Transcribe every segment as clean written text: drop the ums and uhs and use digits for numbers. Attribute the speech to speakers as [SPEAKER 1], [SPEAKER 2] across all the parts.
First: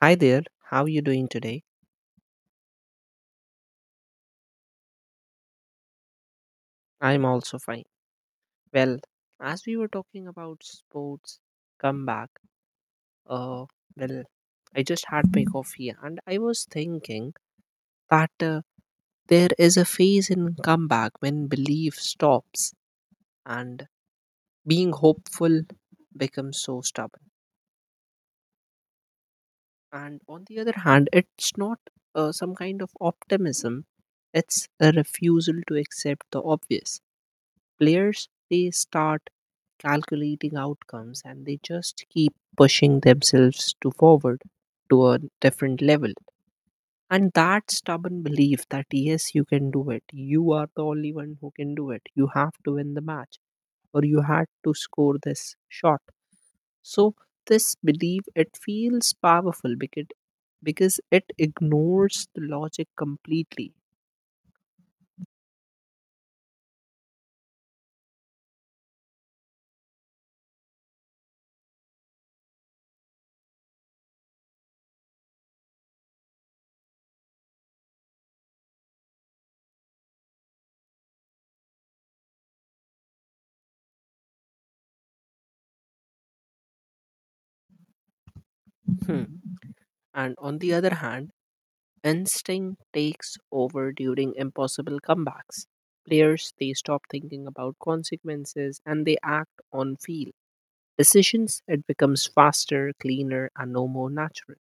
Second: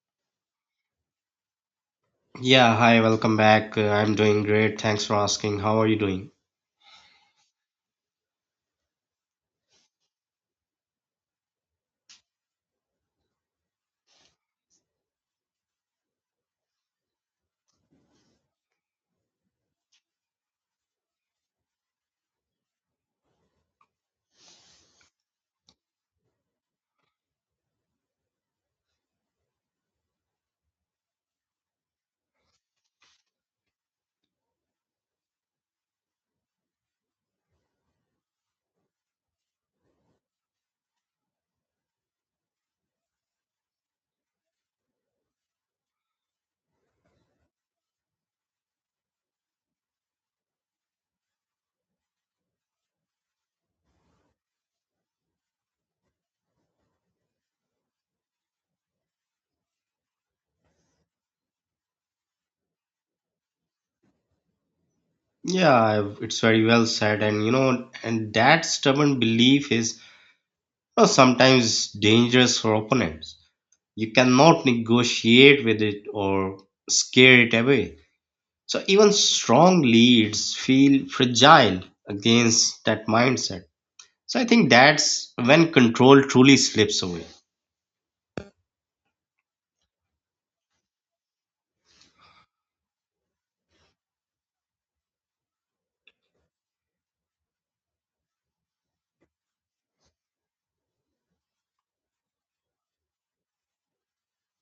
[SPEAKER 1] Hi there, how are you doing today?
[SPEAKER 2] Yeah, hi, welcome back. I'm doing great. Thanks for asking. How are you doing?
[SPEAKER 1] I'm also fine. Well, as we were talking about sports comeback, uh, well, I just had my coffee and I was thinking that there is a phase in comeback when belief stops and being hopeful becomes so stubborn. And on the other hand, it's not some kind of optimism, it's a refusal to accept the obvious. Players they start calculating outcomes and they just keep pushing themselves to forward to a different level, and that stubborn belief that yes you can do it, you are the only one who can do it, you have to win the match or you had to score this shot. So this belief it feels powerful because it ignores the logic completely.
[SPEAKER 2] It's very well said. And you know, and that stubborn belief is, you know, sometimes dangerous for opponents. You cannot negotiate with it or scare it away. So even strong leads feel fragile against that mindset. So I think that's when control truly slips away.
[SPEAKER 1] Hmm. And on the other hand, instinct takes over during impossible comebacks. Players they stop thinking about consequences and they act on feel. Decisions it becomes faster, cleaner, and no more natural.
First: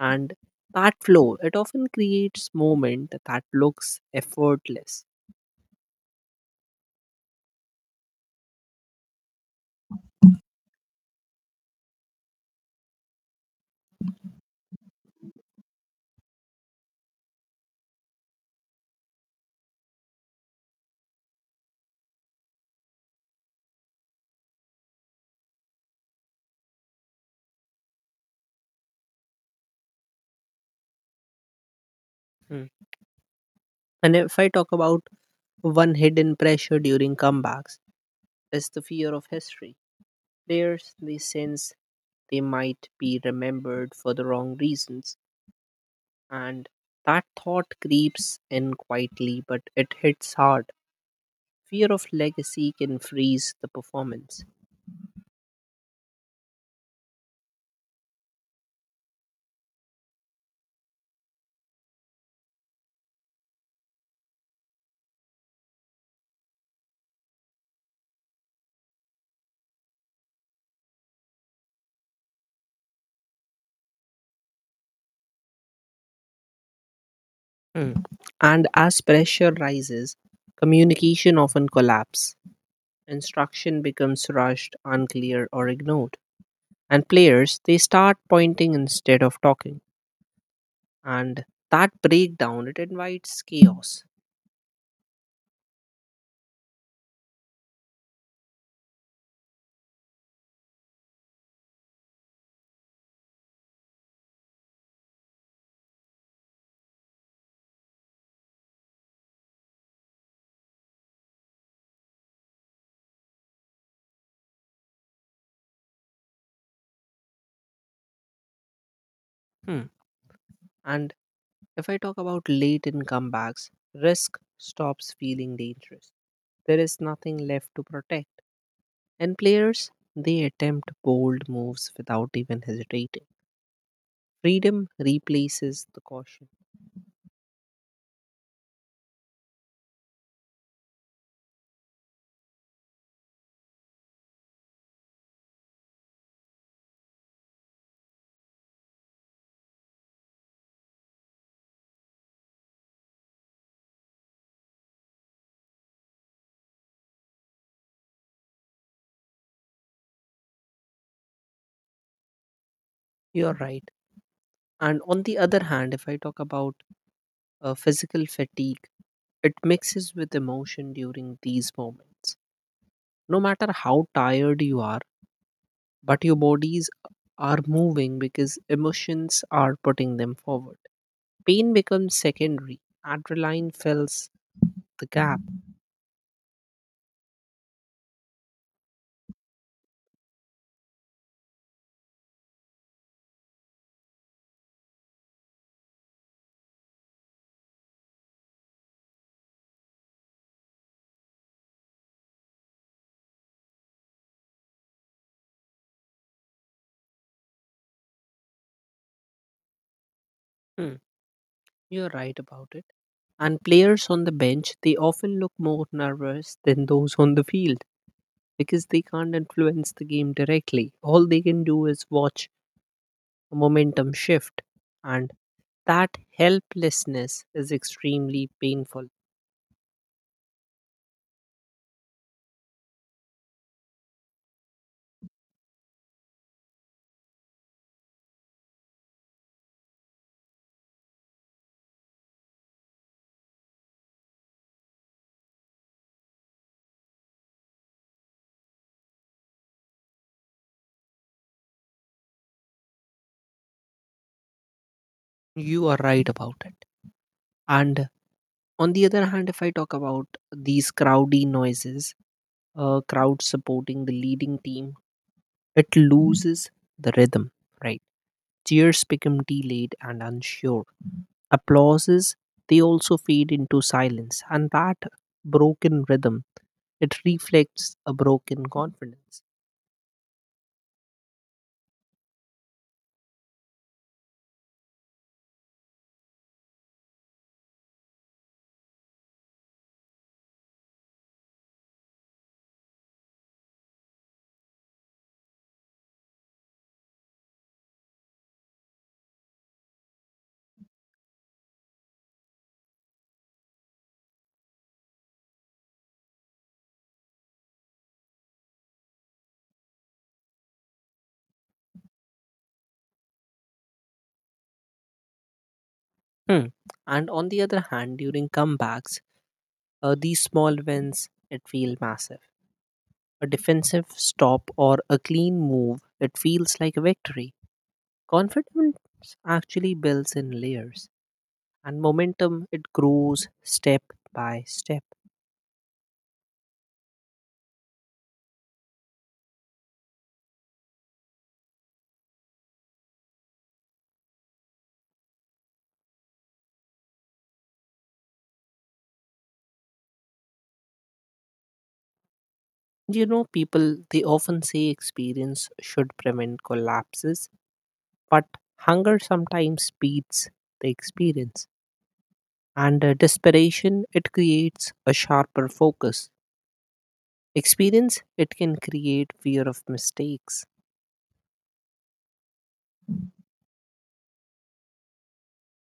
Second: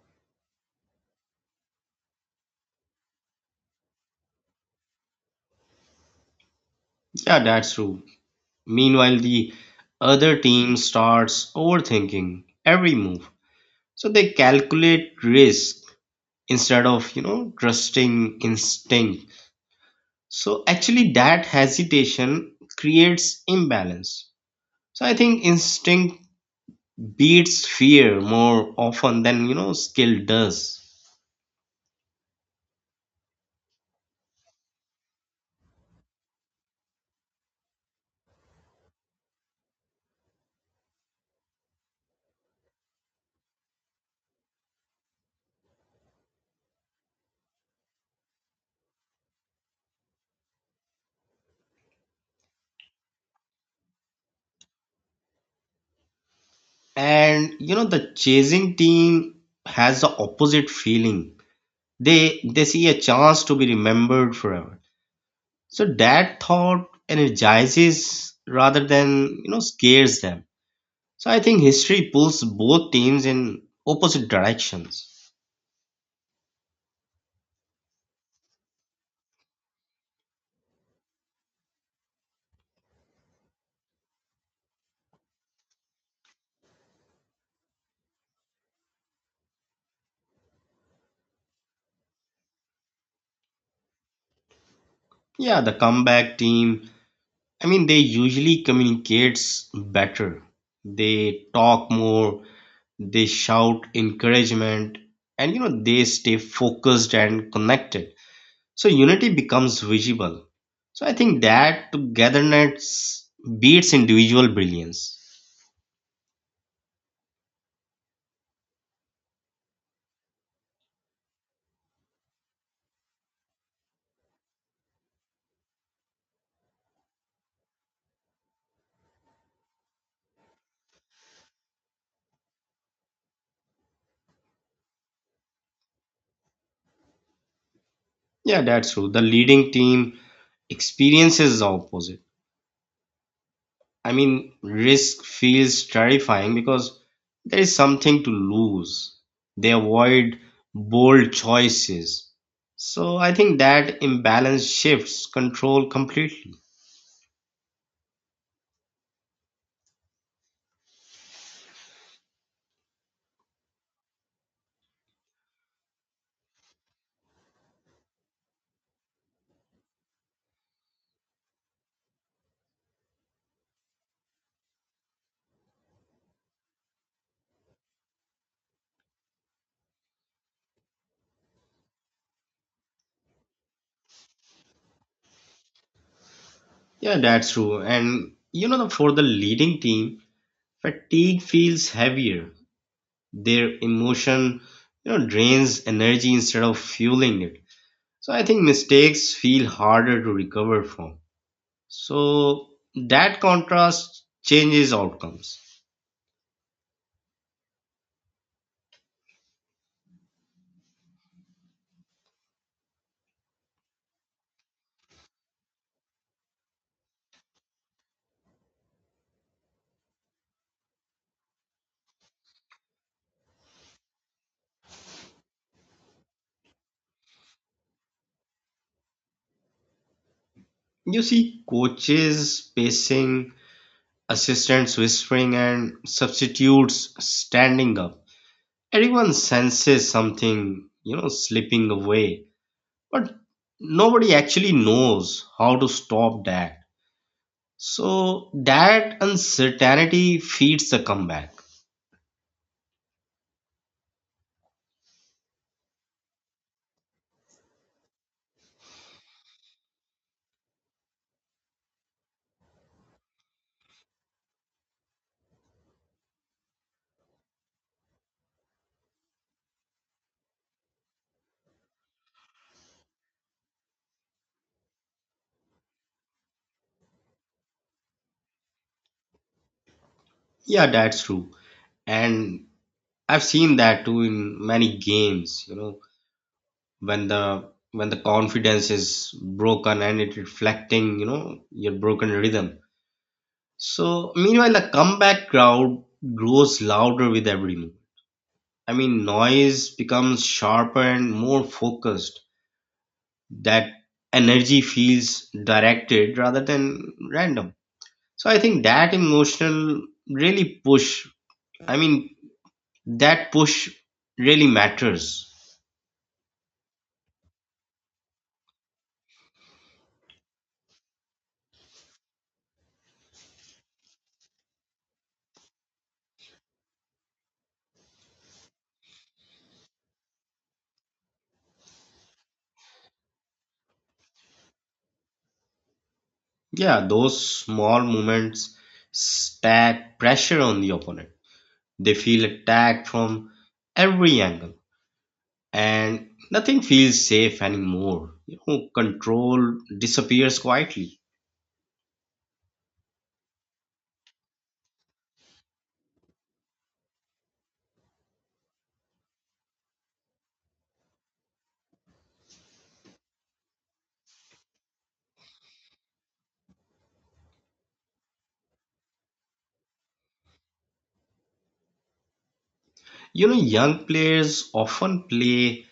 [SPEAKER 1] And that flow it often creates moment that looks effortless.
[SPEAKER 2] Yeah, that's true. Meanwhile, the other team starts overthinking every move. So they calculate risk instead of, you know, trusting instinct. So actually that hesitation creates imbalance. So I think instinct beats fear more often than, you know, skill does.
[SPEAKER 1] Hmm. And if I talk about one hidden pressure during comebacks, is the fear of history. Players they sense they might be remembered for the wrong reasons. And that thought creeps in quietly, but it hits hard. Fear of legacy can freeze the performance.
[SPEAKER 2] And you know the chasing team has the opposite feeling. They see a chance to be remembered forever. So that thought energizes rather than, you know, scares them. So I think history pulls both teams in opposite directions.
[SPEAKER 1] Hmm. And as pressure rises, communication often collapses. Instruction becomes rushed, unclear, or ignored. And players they start pointing instead of talking, and that breakdown it invites chaos.
[SPEAKER 2] Yeah, the comeback team, I mean they usually communicates better. They talk more, they shout encouragement, and you know they stay focused and connected. So unity becomes visible. So I think that togetherness beats individual brilliance.
[SPEAKER 1] Hmm. And if I talk about late in comebacks, risk stops feeling dangerous. There is nothing left to protect, and players they attempt bold moves without even hesitating. Freedom replaces the caution.
[SPEAKER 2] Yeah, that's true. The leading team experiences the opposite. I mean, risk feels terrifying because there is something to lose. They avoid bold choices. So I think that imbalance shifts control completely.
[SPEAKER 1] You're right. And on the other hand, if I talk about physical fatigue, it mixes with emotion during these moments. No matter how tired you are, but your bodies are moving because emotions are putting them forward. Pain becomes secondary, adrenaline fills the gap.
[SPEAKER 2] Yeah, that's true. And you know, the- for the leading team, fatigue feels heavier. Their emotion, you know, drains energy instead of fueling it. So I think mistakes feel harder to recover from. So that contrast changes outcomes.
[SPEAKER 1] Hmm, you're right about it. And players on the bench they often look more nervous than those on the field, because they can't influence the game directly. All they can do is watch a momentum shift, and that helplessness is extremely painful.
[SPEAKER 2] You see coaches pacing, assistants whispering, and substitutes standing up. Everyone senses something, you know, slipping away, but nobody actually knows how to stop that. So that uncertainty feeds the comeback.
[SPEAKER 1] You are right about it. And on the other hand, if I talk about these crowdy noises, crowd supporting the leading team, it loses the rhythm, right? Cheers become delayed and unsure. Applauses, they also fade into silence. And that broken rhythm, it reflects a broken confidence.
[SPEAKER 2] Yeah, that's true. And I've seen that too in many games, you know, when the when the confidence is broken and it reflecting, you know, your broken rhythm. So meanwhile, the comeback crowd grows louder with every move. I mean, noise becomes sharper and more focused. That energy feels directed rather than random. So I think that emotional really push, I mean that push really matters.
[SPEAKER 1] Hmm. And on the other hand, during comebacks, these small wins, it feel massive. A defensive stop or a clean move, it feels like a victory. Confidence actually builds in layers, and momentum it grows step by step.
[SPEAKER 2] Yeah, those small moments stack pressure on the opponent. They feel attacked from every angle, and nothing feels safe anymore. You know, control disappears quietly.
[SPEAKER 1] You know, people they often say experience should prevent collapses, but hunger sometimes beats the experience, and desperation it creates a sharper focus. Experience it can create fear of mistakes.
[SPEAKER 2] You know, young players often play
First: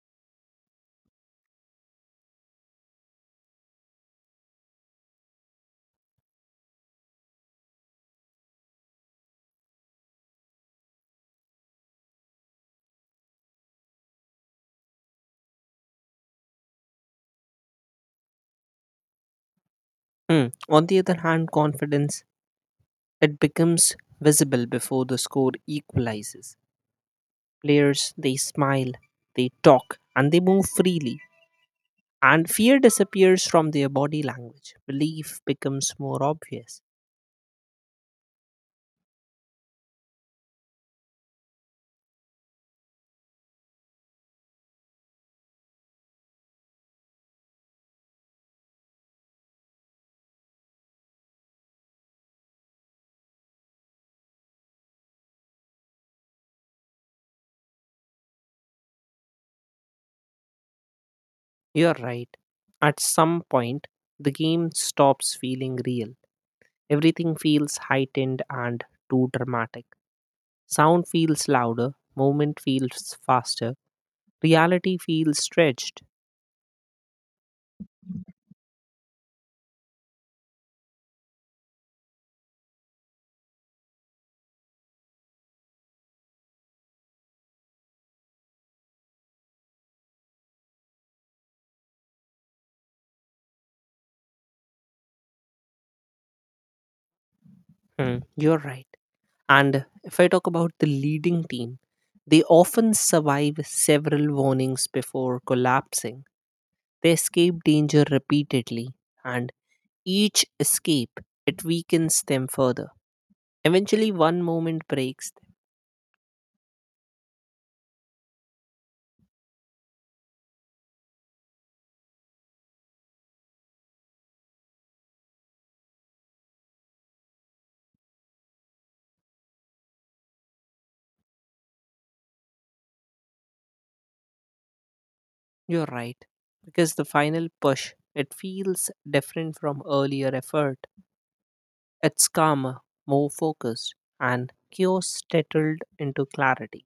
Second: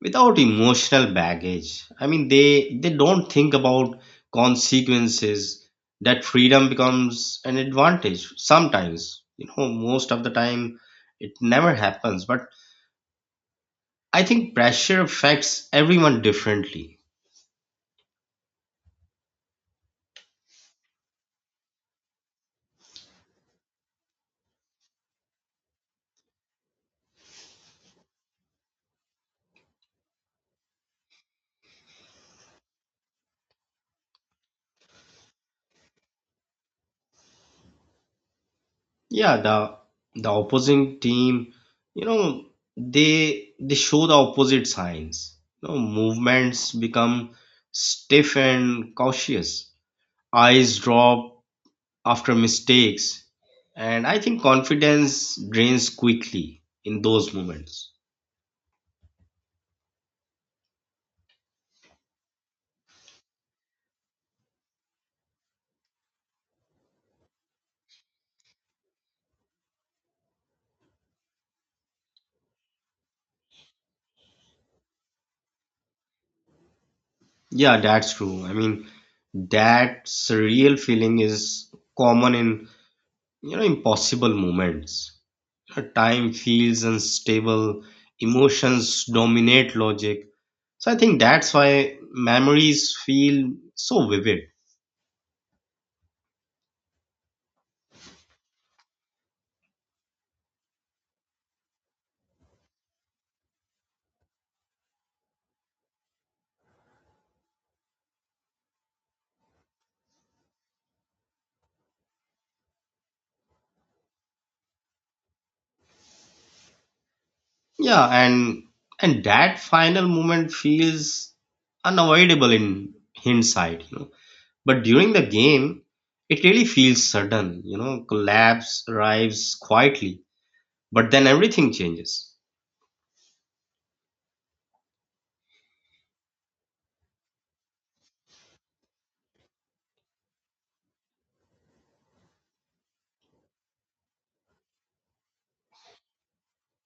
[SPEAKER 2] without emotional baggage. I mean, they don't think about consequences. That freedom becomes an advantage sometimes. You know, most of the time, it never happens. But I think pressure affects everyone differently.
[SPEAKER 1] Hmm. On the other hand, confidence it becomes visible before the score equalizes. Players, they smile, they talk, and they move freely. And fear disappears from their body language. Belief becomes more obvious.
[SPEAKER 2] Yeah, the opposing team, you know, they show the opposite signs. You know, movements become stiff and cautious. Eyes drop after mistakes, and I think confidence drains quickly in those moments.
[SPEAKER 1] You're right. At some point, the game stops feeling real. Everything feels heightened and too dramatic. Sound feels louder, movement feels faster, reality feels stretched.
[SPEAKER 2] Yeah, that's true. I mean, that surreal feeling is common in, you know, impossible moments. Time feels unstable, emotions dominate logic. So I think that's why memories feel so vivid.
[SPEAKER 1] Hmm, you're right. And if I talk about the leading team, they often survive several warnings before collapsing. They escape danger repeatedly, and each escape it weakens them further. Eventually, one moment breaks them.
[SPEAKER 2] Yeah, and that final moment feels unavoidable in hindsight, you know. But during the game, it really feels sudden. You know, collapse arrives quietly, but then everything changes.
[SPEAKER 1] You're right, because the final push it feels different from earlier effort. It's calmer, more focused, and chaos settled into clarity.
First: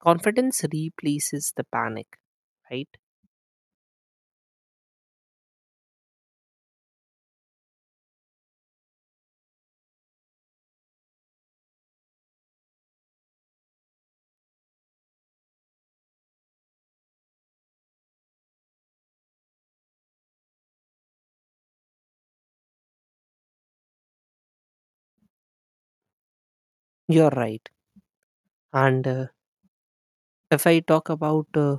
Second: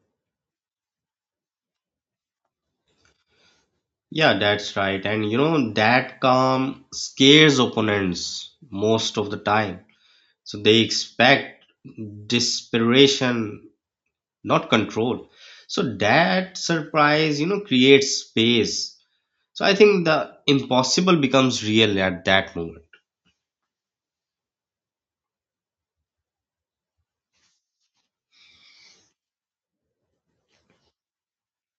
[SPEAKER 1] Confidence replaces the panic, right?
[SPEAKER 2] Yeah, that's right. And you know, that calm scares opponents most of the time. So they expect desperation, not control. So that surprise, you know, creates space. So I think the impossible becomes real at that moment.
[SPEAKER 1] You're right. And if I talk about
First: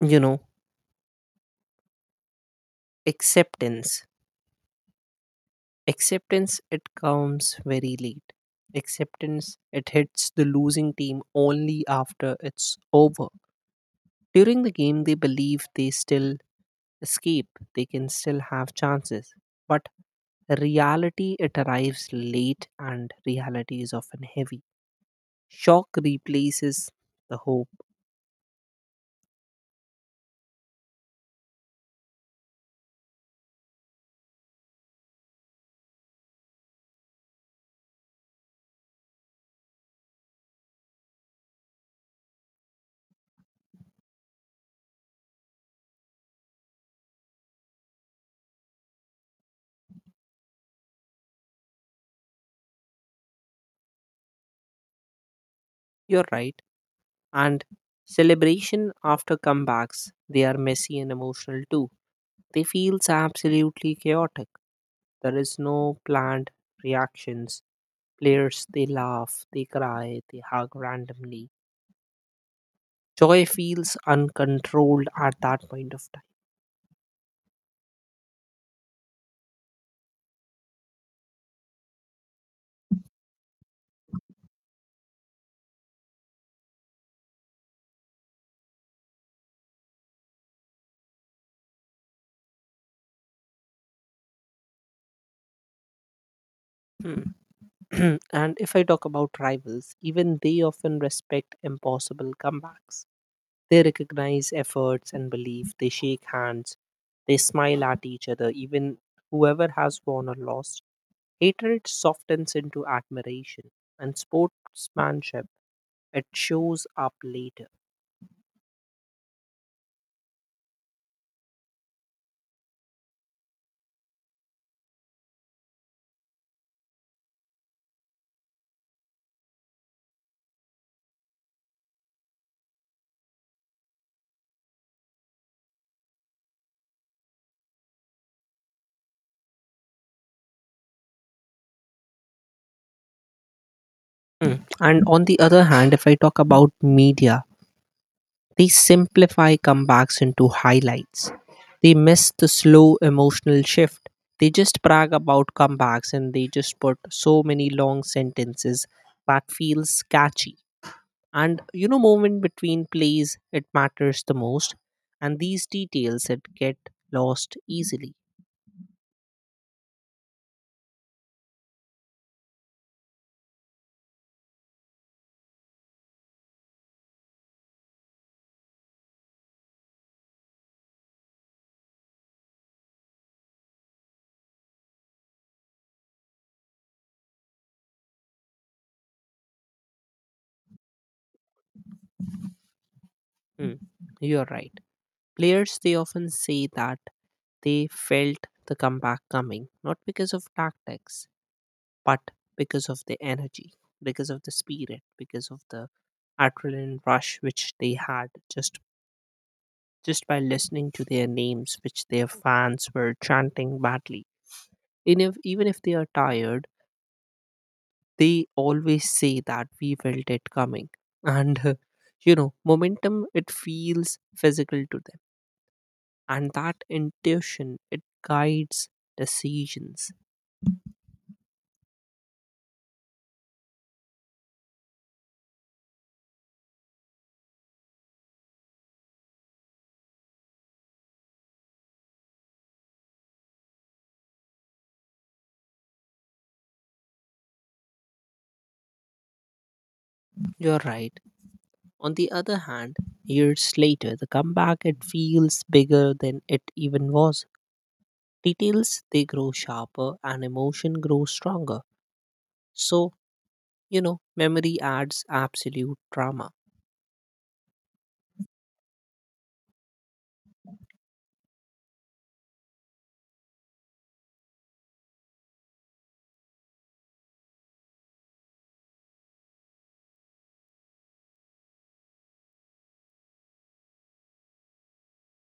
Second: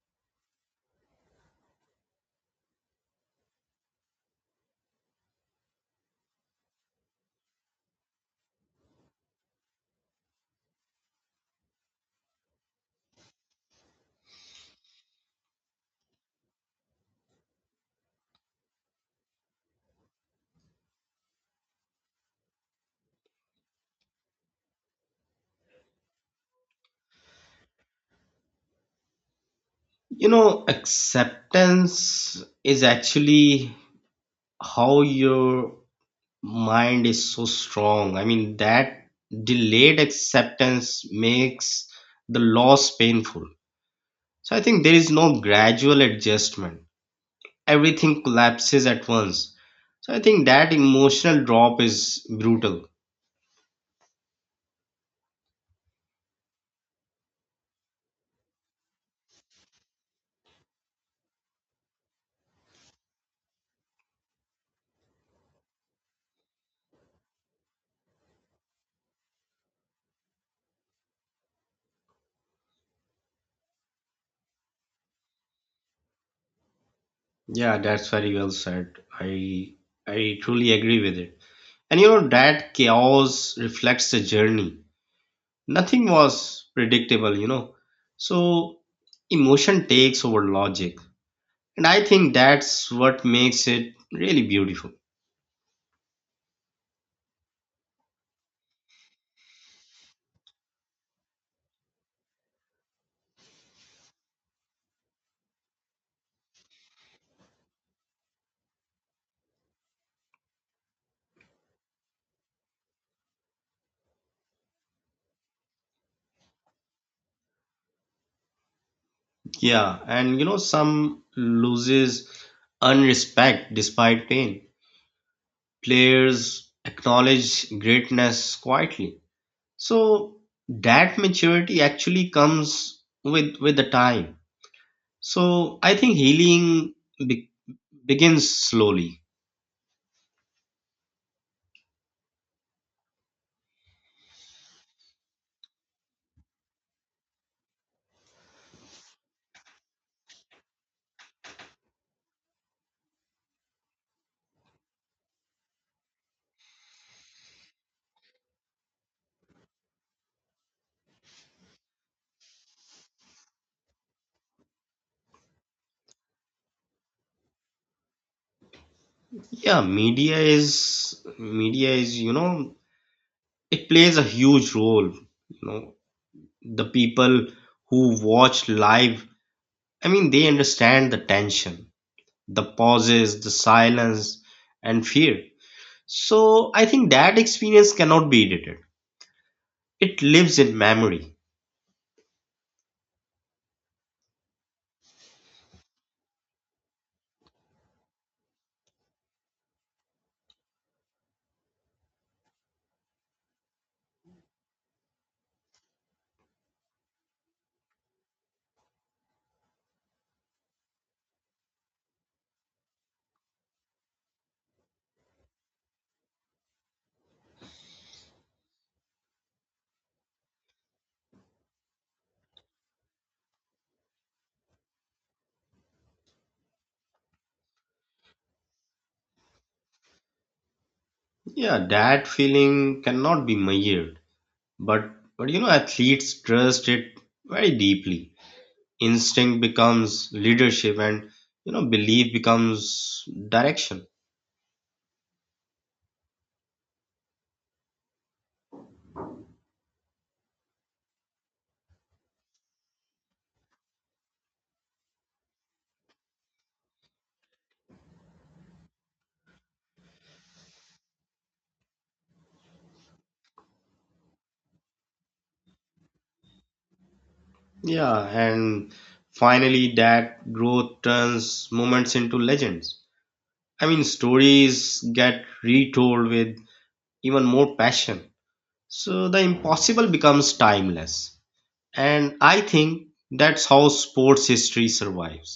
[SPEAKER 1] you know acceptance. Acceptance it comes very late. Acceptance it hits the losing team only after it's over. During the game they believe they still escape, they can still have chances. But reality it arrives late, and reality is often heavy. Shock replaces the hope.
[SPEAKER 2] You know, acceptance is actually how your mind is so strong. I mean, that delayed acceptance makes the loss painful. So I think there is no gradual adjustment, everything collapses at once. So I think that emotional drop is brutal.
[SPEAKER 1] You're right. And celebration after comebacks, they are messy and emotional too. They feels absolutely chaotic. There is no planned reactions. Players they laugh, they cry, they hug randomly. Joy feels uncontrolled at that point of
[SPEAKER 2] Yeah, that's very well said. I I truly agree with it. And you know that chaos reflects the journey. Nothing was predictable, you know. So emotion takes over logic. And I think that's what makes it really beautiful.
[SPEAKER 1] time. Hmm. And if I talk about rivals, even they often respect impossible comebacks. They recognize efforts and belief. They shake hands. They smile at each other, even whoever has won or lost. Hatred softens into admiration, and sportsmanship it shows up later.
[SPEAKER 2] Yeah, and you know some loses unrespect despite pain. Players acknowledge greatness quietly. So that maturity actually comes with the time. So I think begins slowly.
[SPEAKER 1] Mm. And on the other hand, if I talk about media, they simplify comebacks into highlights. They miss the slow emotional shift. They just brag about comebacks and they just put so many long sentences that feels catchy. And you know moment between plays it matters the most, and these details it get lost easily.
[SPEAKER 2] Yeah, media is you know it plays a huge role. You know the people who watch live. I mean they understand the tension, the pauses, the silence, and fear. So I think that experience cannot be edited. It lives in memory.
[SPEAKER 1] Hmm, you're right. Players they often say that they felt the comeback coming not because of tactics, but because of the energy, because of the spirit, because of the adrenaline rush which they had, just just by listening to their names which their fans were chanting badly in if, even if they are tired. They always say that we felt it coming, and you know momentum it feels physical to them, and that intuition it guides decisions.
[SPEAKER 2] Yeah, that feeling cannot be measured, but you know athletes trust it very deeply. Instinct becomes leadership, and you know belief becomes direction.
[SPEAKER 1] You're right. On the other hand, years later, the comeback it feels bigger than it even was. Details they grow sharper and emotion grows stronger. So, you know, memory adds absolute drama.
[SPEAKER 2] Yeah, and finally that growth turns moments into legends. I mean, stories get retold with even more passion. So the impossible becomes timeless. And I think that's how sports history survives.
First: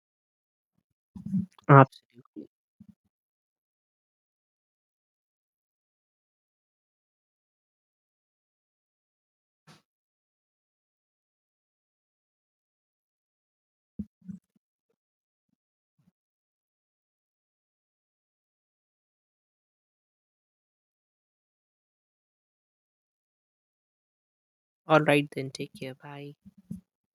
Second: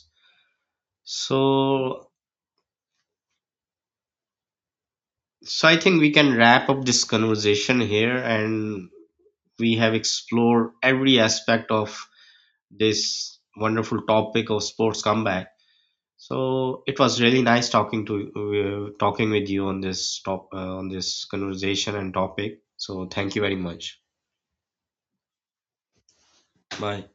[SPEAKER 2] So
[SPEAKER 1] Absolutely.
[SPEAKER 2] so I think we can wrap up this conversation here, and we have explored every aspect of this wonderful topic of sports comeback. So it was really nice talking with you on this top on this conversation and topic, so thank you very much.
[SPEAKER 1] All right, then take care. Bye.
[SPEAKER 2] Bye.